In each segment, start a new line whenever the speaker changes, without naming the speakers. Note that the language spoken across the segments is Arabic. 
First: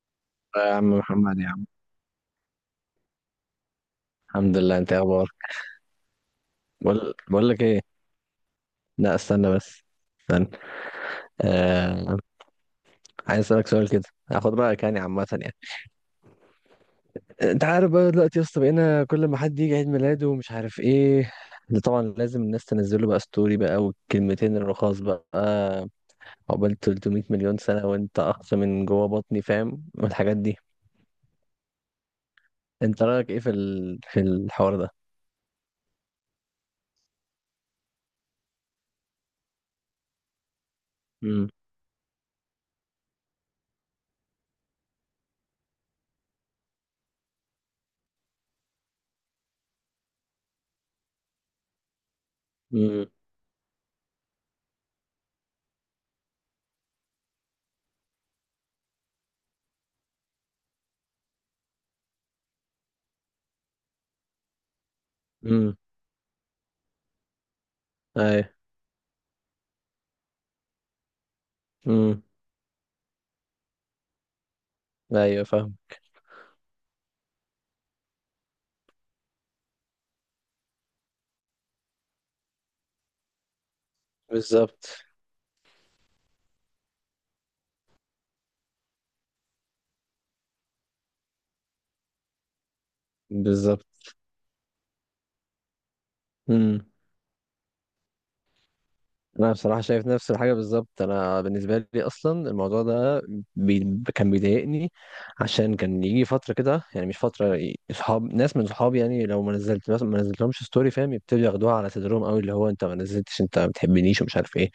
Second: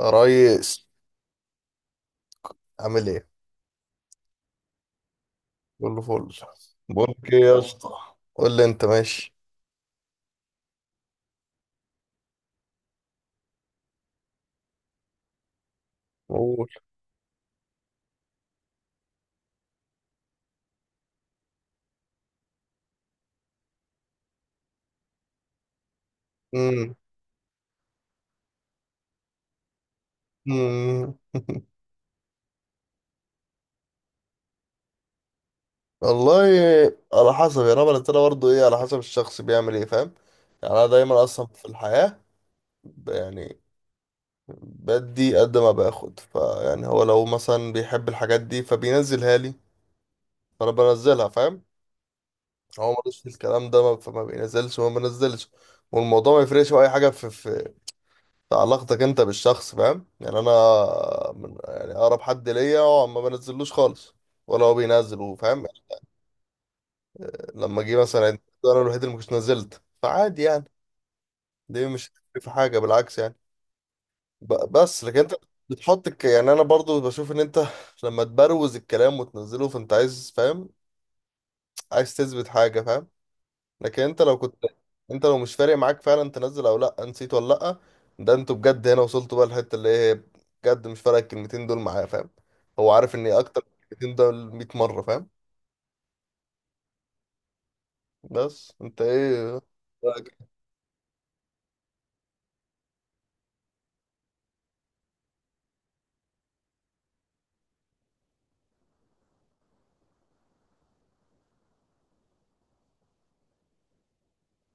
يا
آه يا عم
ريس،
محمد يا عم.
عامل ايه؟
الحمد لله، انت ايه اخبارك؟
كله فل. بقول
بقول
لك ايه
بقول
يا
لك ايه.
اسطى. قول لي انت
لا
ماشي.
استنى بس، استنى. آه... عايز اسالك سؤال كده، هاخد رايك يعني عامه يعني.
قول.
انت عارف بقى دلوقتي يا اسطى، بقينا كل ما حد يجي عيد ميلاده ومش عارف ايه، اللي طبعا لازم الناس تنزل له بقى ستوري بقى والكلمتين الرخاص بقى، عقبال
مم.
300 مليون سنه وانت اقصى من جوه بطني فاهم، والحاجات دي.
مم.
انت رايك ايه في الحوار ده؟
والله، على حسب يا رب. انا بلتنا برضه ايه، على حسب الشخص بيعمل ايه، فاهم. يعني انا دايما اصلا
امم.
في الحياة، يعني بدي قد ما باخد، فيعني هو لو مثلا بيحب الحاجات دي فبينزلها لي، فانا بنزلها، فاهم. هو
امم.
ملوش في الكلام ده، فما بينزلش وما بنزلش. والموضوع ما يفرقش في اي حاجة في علاقتك انت بالشخص، فاهم. يعني انا من يعني اقرب حد ليا هو ما بنزلوش خالص ولا هو بينزل، وفاهم.
امم.
لما جه مثلا
ايوه.
انا الوحيد اللي مش نزلت، فعادي يعني. دي مش
امم.
هتفرق في حاجه، بالعكس يعني. بس لكن انت
ايوه، فاهم.
بتحط يعني انا برضو بشوف ان انت لما تبروز الكلام وتنزله فانت عايز، فاهم، عايز تثبت حاجه، فاهم. لكن انت لو كنت،
بالظبط.
انت لو مش فارق معاك فعلا تنزل او لا نسيت ولا لا، ده انتوا بجد هنا وصلتوا بقى الحته اللي هي بجد مش فارق الكلمتين دول معاه، فاهم. هو عارف ان اكتر من
بالظبط.
الكلمتين دول 100 مره، فاهم.
امم
بس انت
انا
ايه
بصراحه شايف نفس
رأيك؟
الحاجه بالظبط. انا بالنسبه لي اصلا الموضوع ده كان بيضايقني، عشان كان يجي فتره كده، يعني مش فتره اصحاب، ناس من صحابي يعني لو ما نزلت مثلا ما نزلتلهمش ستوري فاهم، يبتدوا ياخدوها على صدرهم قوي، اللي هو انت ما نزلتش، انت ما بتحبنيش ومش عارف ايه.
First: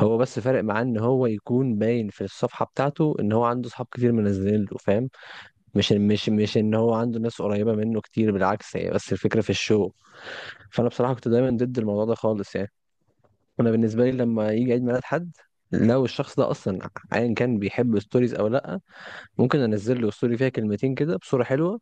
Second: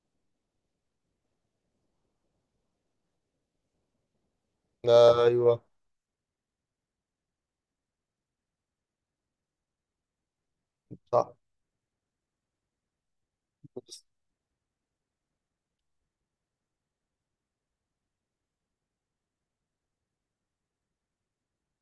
هو بس فارق معاه ان هو يكون باين في الصفحه بتاعته ان هو عنده صحاب كتير منزلين له فاهم،
ايوه
مش ان هو عنده ناس قريبه منه كتير، بالعكس، هي بس الفكره في الشو. فانا بصراحه كنت
صح.
دايما ضد الموضوع ده خالص يعني. انا بالنسبه لي لما يجي عيد ميلاد حد، لو الشخص ده اصلا ايا كان بيحب ستوريز او لا، ممكن انزل له ستوري فيها كلمتين كده بصوره حلوه.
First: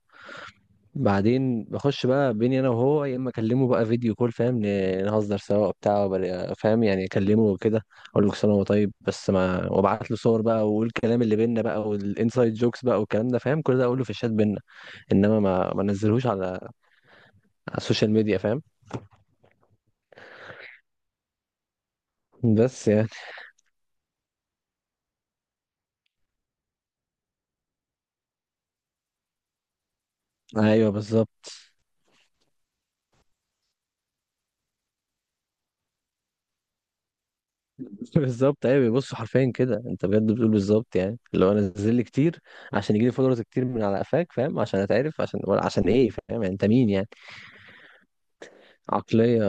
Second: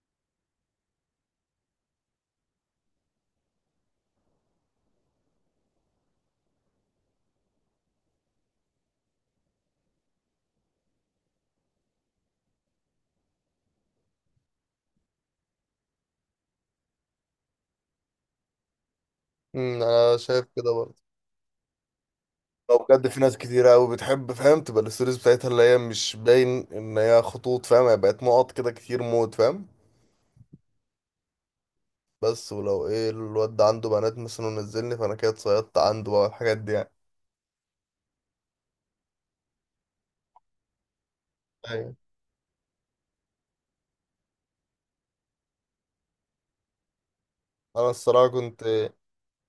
بعدين بخش بقى بيني انا وهو، يا اما اكلمه بقى فيديو كول فاهم، نهزر سوا بتاع، فاهم يعني، اكلمه وكده. اقول له كل سنه وهو طيب، بس ما وابعت له صور بقى واقول الكلام اللي بينا بقى والانسايد جوكس بقى والكلام ده فاهم، كل ده اقول له في الشات بينا. انما ما انزلهوش على على السوشيال ميديا فاهم.
انا شايف كده برضه. لو
بس
بجد
يعني.
في ناس كتيرة قوي بتحب، فاهم، تبقى الستوريز بتاعتها اللي هي مش باين ان هي خطوط، فاهم، هي بقت نقط كده كتير موت، فاهم.
ايوه، بالظبط.
بس ولو ايه، الواد ده عنده بنات مثلا ونزلني، فانا كده اتصيدت عنده بقى الحاجات دي يعني.
بالظبط، ايوه، بيبصوا حرفيا كده. انت بجد بتقول بالظبط. يعني لو انا
ايوه.
نزل لي كتير عشان يجي لي فولورز كتير من على قفاك فاهم، عشان اتعرف، عشان ولا عشان ايه، فاهم يعني انت مين يعني.
انا الصراحه كنت
عقليه.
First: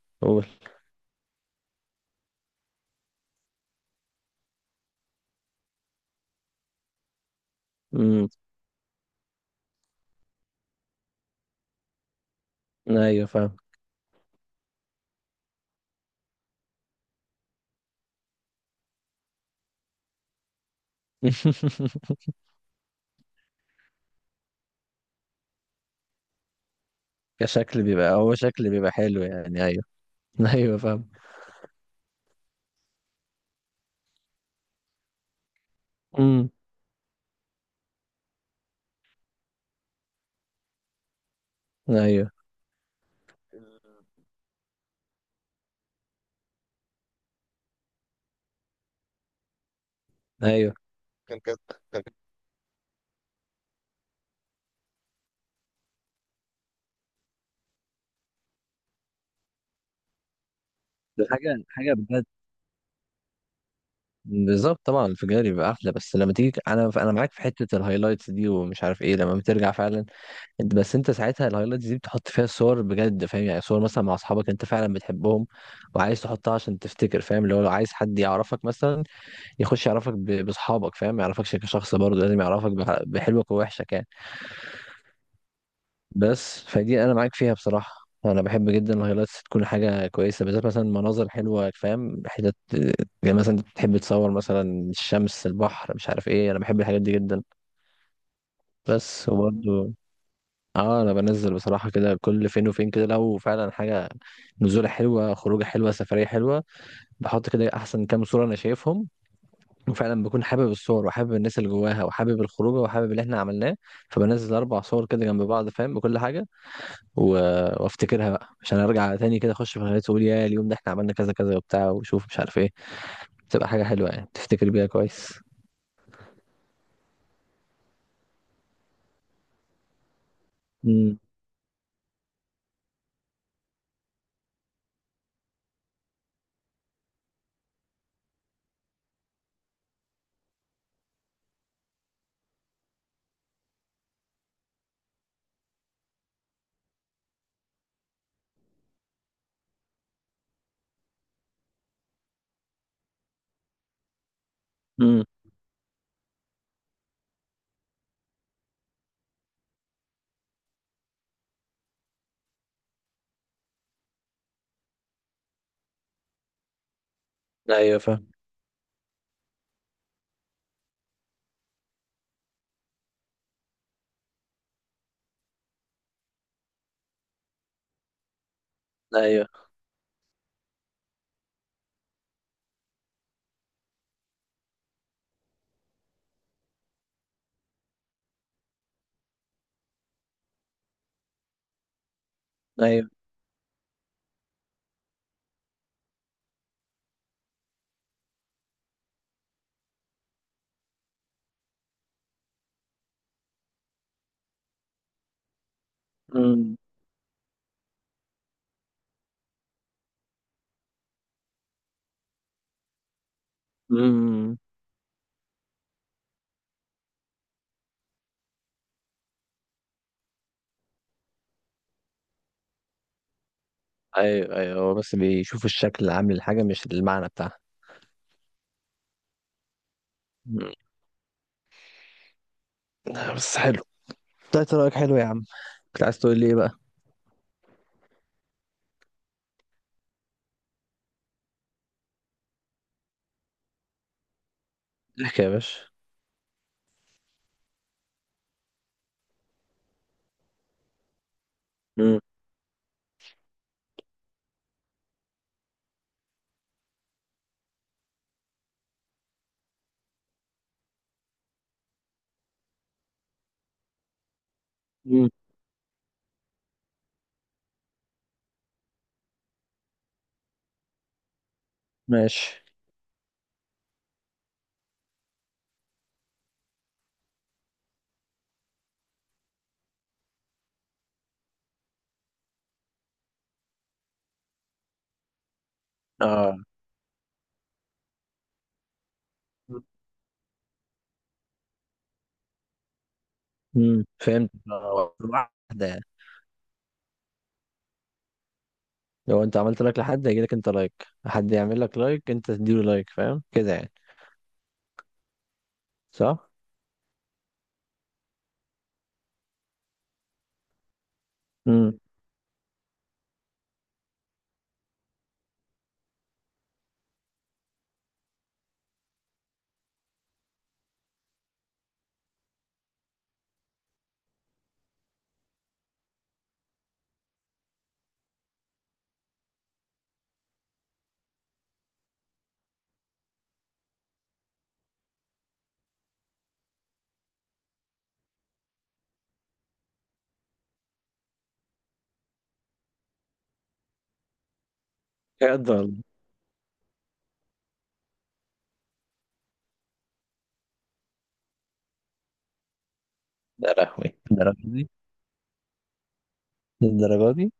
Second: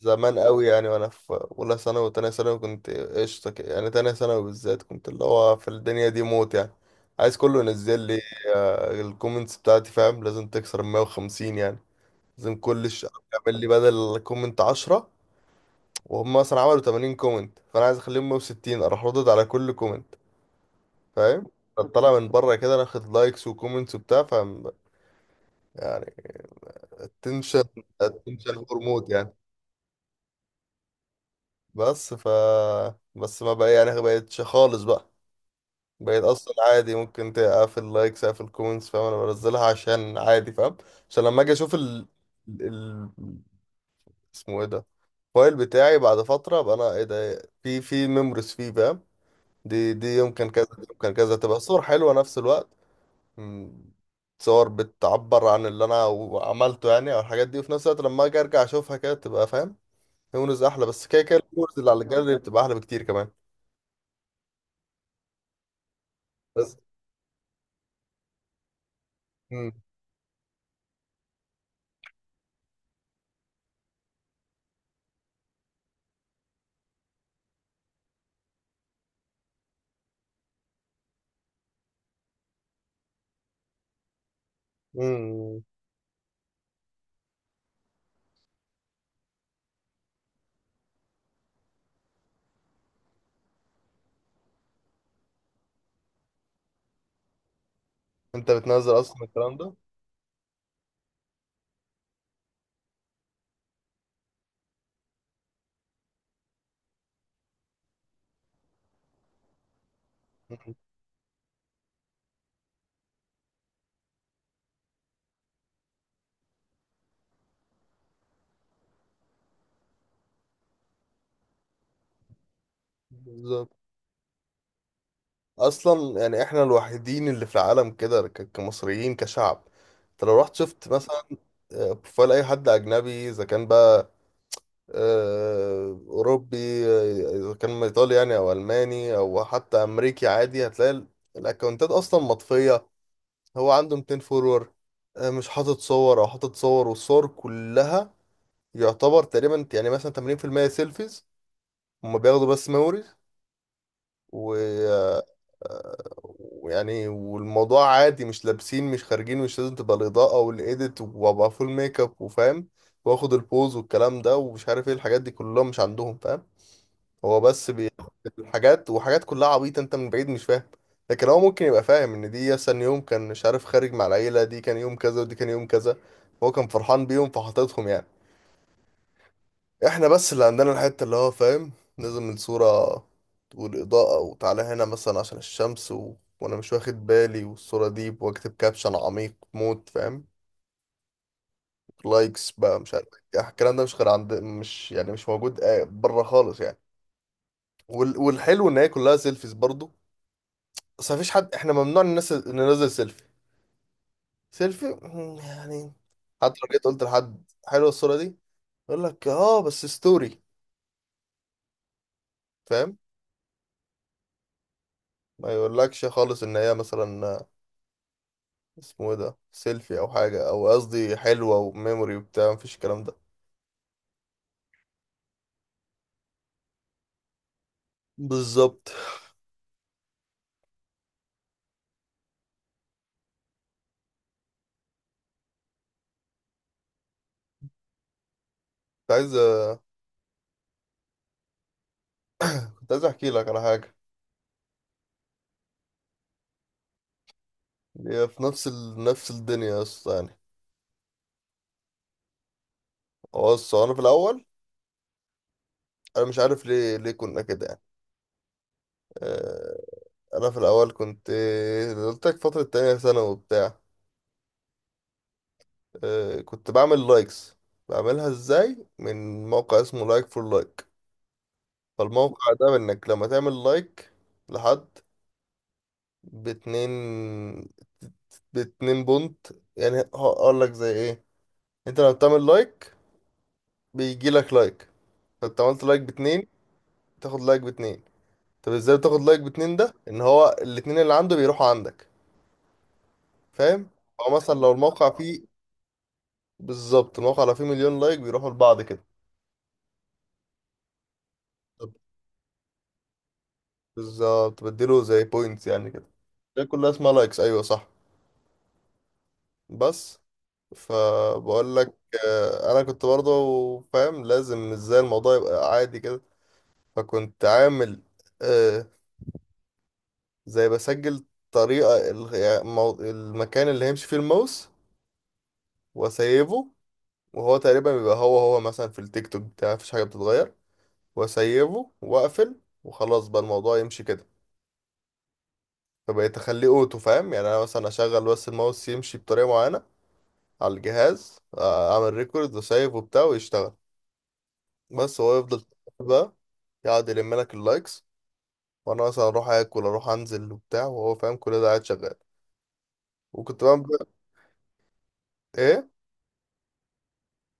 زمان
قول.
قوي يعني، وانا في اولى ثانوي وتانية ثانوي كنت قشطه كده. يعني تانية ثانوي بالذات كنت اللي هو في الدنيا دي موت يعني، عايز كله ينزل لي.
امم.
آه، الكومنتس بتاعتي فاهم لازم تكسر ال 150 يعني. لازم كل
ايوه، فاهم.
يعمل لي بدل كومنت 10، وهم مثلا عملوا 80 كومنت، فانا عايز اخليهم 160، اروح ردد على كل كومنت، فاهم. طلع من بره كده، ناخد لايكس وكومنتس وبتاع، فاهم يعني. التنشن.
كشكل بيبقى، هو
التنشن
شكل بيبقى
هرمون.
حلو يعني، ايوه. ايوه، فاهم.
بس ف بس ما بقى يعني بقتش خالص بقى. بقيت
امم.
اصلا عادي، ممكن تقفل لايكس اقفل كومنتس، فاهم. انا بنزلها عشان عادي، فاهم، عشان لما اجي اشوف
ايوه.
ال... اسمه ايه ده، الفايل بتاعي، بعد فتره ابقى انا ايه ده في ميموريز فيه، فاهم. دي يمكن كذا،
ايوه.
دي يمكن كذا،
كان.
تبقى صور حلوه نفس الوقت. مم، صور بتعبر عن اللي انا عملته يعني او الحاجات دي، وفي نفس الوقت لما اجي ارجع اشوفها كده تبقى، فاهم، ميموريز احلى. بس كده
ده
كده
حاجه
الميموريز اللي
حاجه
على
بجد.
الجاليري بتبقى احلى بكتير كمان.
بالظبط طبعا، الانفجار يبقى احلى. بس لما تيجي،
بس.
انا معاك في حته الهايلايتس دي، ومش عارف ايه، لما بترجع فعلا. انت بس، انت ساعتها الهايلايتس دي بتحط فيها الصور بجد فاهم، يعني صور مثلا مع اصحابك انت فعلا بتحبهم وعايز تحطها عشان تفتكر فاهم، اللي هو لو عايز حد يعرفك مثلا يخش يعرفك باصحابك فاهم، ما يعرفكش كشخص، برضه لازم يعرفك بحلوك ووحشك يعني.
مم.
بس فدي انا معاك فيها بصراحة. انا بحب جدا الهايلايتس تكون حاجة كويسة، بالذات مثلا مناظر حلوة فاهم، حتت يعني مثلا تحب تصور مثلا الشمس، البحر، مش عارف ايه، انا بحب الحاجات دي جدا.
انت بتنزل اصلا
بس
الكلام ده.
وبرضه اه، انا بنزل بصراحه كده كل فين وفين، كده لو فعلا حاجه نزوله حلوه، خروجه حلوه، سفريه حلوه، بحط كده احسن كام صوره انا شايفهم، وفعلا بكون حابب
مم.
الصور وحابب الناس اللي جواها وحابب الخروجه وحابب اللي احنا عملناه. فبنزل اربع صور كده جنب بعض فاهم بكل حاجه، و... وافتكرها بقى عشان ارجع تاني كده، اخش في الهيئات واقول يا اليوم ده احنا عملنا كذا كذا وبتاع، وشوف مش عارف ايه. تبقى
بالظبط.
حاجه حلوه، يعني تفتكر بيها كويس.
اصلا يعني احنا الوحيدين اللي في العالم كده، كمصريين كشعب. انت لو رحت شفت
امم.
مثلا بروفايل اي حد اجنبي، اذا كان بقى اوروبي، اذا كان ايطالي يعني او الماني او حتى امريكي، عادي هتلاقي الاكونتات اصلا مطفيه. هو عنده 200 فولور، مش حاطط صور او حاطط صور، والصور كلها يعتبر تقريبا يعني مثلا 80% سيلفيز. هما بياخدوا بس ميموري و
امم.
آه، ويعني، والموضوع عادي، مش لابسين، مش خارجين، مش لازم تبقى الإضاءة والإيديت وأبقى فول ميك اب وفاهم وآخد البوز والكلام ده ومش عارف إيه، الحاجات دي كلها مش عندهم، فاهم. هو بس بياخد
ايوه، فاهم.
الحاجات، وحاجات كلها عبيطة أنت من بعيد مش فاهم، لكن هو ممكن يبقى فاهم إن دي مثلا يوم كان مش عارف خارج مع العيلة، دي كان يوم كذا ودي كان يوم كذا. هو كان فرحان بيهم فحاططهم يعني.
ايوه.
احنا بس اللي عندنا الحتة اللي هو فاهم لازم الصورة والإضاءة، وتعالى هنا مثلا عشان الشمس و... وأنا مش واخد بالي، والصورة دي وأكتب كابشن عميق موت، فاهم، لايكس بقى مش عارف
ايوه.
إيه. يعني الكلام ده مش غير عند، مش يعني مش موجود بره خالص يعني. وال... والحلو إن هي كلها سيلفيز برضو. بس مفيش حد، احنا ممنوع الناس ننزل سيلفي. سيلفي، مم، يعني حتى لو
امم.
جيت قلت لحد حلوة الصورة دي، يقول لك اه بس ستوري، فاهم.
امم.
ما يقولكش خالص ان هي مثلا اسمه ايه ده سيلفي او حاجه، او قصدي حلوه وميموري وبتاع، مفيش الكلام ده.
ايوه. ايوه، هو بس بيشوف الشكل العام للحاجة مش المعنى بتاعها.
بالظبط.
مم. بس حلو، طلعت رأيك حلو يا عم. كنت عايز تقول لي ايه بقى؟
كنت عايز، كنت عايز احكي لك على حاجه،
احكي يا باشا.
هي في نفس ال... نفس الدنيا يا اسطى يعني.
مم.
هو بص، هو انا في الاول، انا مش عارف ليه كنا كده يعني. آه، انا في الاول كنت، آه، قلت لك فتره تانية ثانوي وبتاع.
مم.
آه، كنت بعمل لايكس، بعملها ازاي من موقع اسمه لايك فور لايك. فالموقع
ماشي.
ده انك لما تعمل لايك لحد باتنين، باتنين بونت. يعني هقول لك زي ايه، انت لما بتعمل لايك بيجي لك لايك. فانت عملت لايك باتنين
اه.
تاخد لايك باتنين. طب ازاي بتاخد لايك باتنين؟ ده ان هو الاتنين اللي عنده بيروحوا عندك، فاهم.
مم.
او
فهمت،
مثلا لو الموقع فيه،
واحدة يعني.
بالظبط الموقع لو فيه مليون لايك بيروحوا لبعض كده.
لو انت عملت لايك لحد هيجي لك انت لايك، حد يعمل
طب
لك لايك انت تديله لايك، فاهم كده يعني؟
بالظبط بديله زي بوينتس يعني كده.
صح؟
ده كلها اسمها لايكس، ايوه صح. بس فبقول لك
امم.
انا كنت برضه فاهم لازم ازاي الموضوع يبقى عادي كده. فكنت عامل آه زي بسجل طريقة يعني المكان اللي هيمشي فيه الماوس، واسيبه. وهو تقريبا بيبقى هو هو مثلا في التيك توك بتاعي مفيش حاجة بتتغير. واسيبه واقفل وخلاص بقى الموضوع يمشي كده. فبقيت اخليه اوتو، فاهم. يعني انا مثلا اشغل بس الماوس يمشي بطريقة معينة على الجهاز، اعمل ريكورد وسيف وبتاع ويشتغل. بس هو يفضل
يقدر الله.
بقى يقعد يلم لك اللايكس، وانا مثلا اروح اكل اروح انزل وبتاع وهو فاهم كل ده قاعد شغال. وكنت
يا
بقى.
لهوي الدرجة دي.
ايه.
الدرجة دي.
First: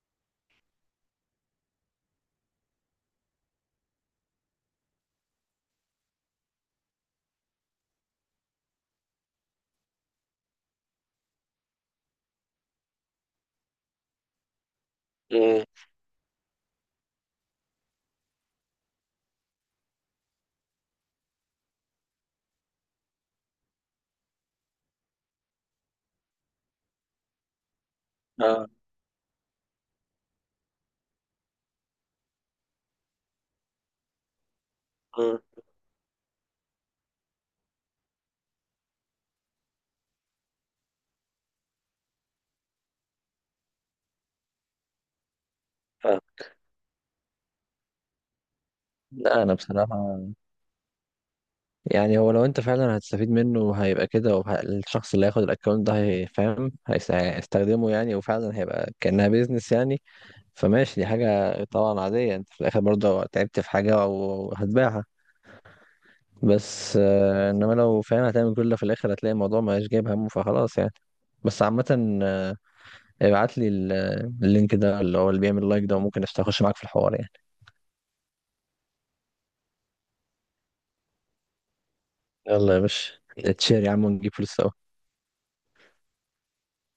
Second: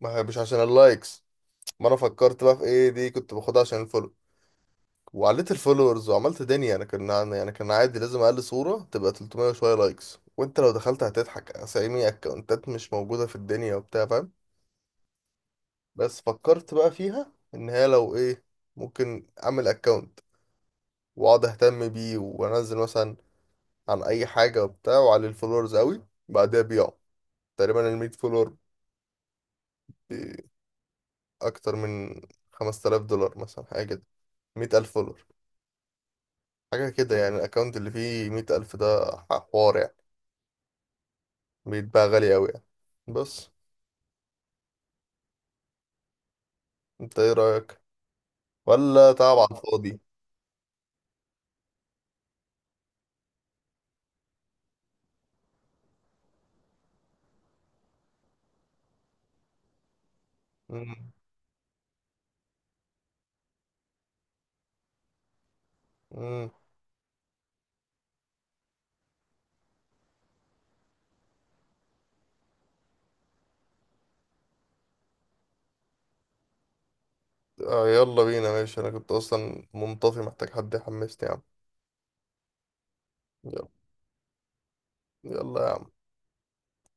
ما هي مش عشان اللايكس. ما انا فكرت بقى في ايه، دي كنت باخدها عشان الفولو. وعليت الفولورز وعملت دنيا، انا كان يعني كان عادي لازم اقل صورة تبقى 300 وشوية لايكس. وانت لو دخلت هتضحك، اسامي اكونتات مش موجودة في الدنيا وبتاع، فاهم.
امم.
بس فكرت بقى فيها ان هي لو ايه، ممكن اعمل اكونت واقعد اهتم بيه وانزل مثلا عن اي حاجة وبتاع، وعلي الفولورز قوي، بعدها بيعه. تقريبا ال 100 فولور،
اه.
ب- اكتر من 5000 دولار مثلا، حاجة كده. 100000 فولور
امم.
حاجة كده يعني. الأكونت اللي فيه 100000 ده حوار يعني، بيتباع غالي أوي يعني. بس
فاهم.
أنت إيه رأيك؟ ولا تعب
لا،
على
انا
الفاضي؟
بصراحة، يعني هو لو انت فعلا هتستفيد منه هيبقى كده، الشخص اللي هياخد الاكونت ده هيفهم هيستخدمه يعني، وفعلا هيبقى كأنها بيزنس يعني. فماشي، دي
مم.
حاجة طبعا عادية، انت في الاخر برضه تعبت في حاجة او هتبيعها.
مم.
بس انما لو فعلا هتعمل كل ده في الاخر هتلاقي الموضوع مبقاش جايب همه، فخلاص يعني. بس عامة، ابعت لي اللينك ده اللي هو اللي بيعمل لايك ده، وممكن اخش معاك في الحوار يعني.
آه، يلا بينا ماشي. أنا كنت أصلا منطفي محتاج حد يحمسني يا عم.
يلا يا باشا،
يلا.
اتشير يا عم ونجيب فلوس سوا.
يلا يا عم.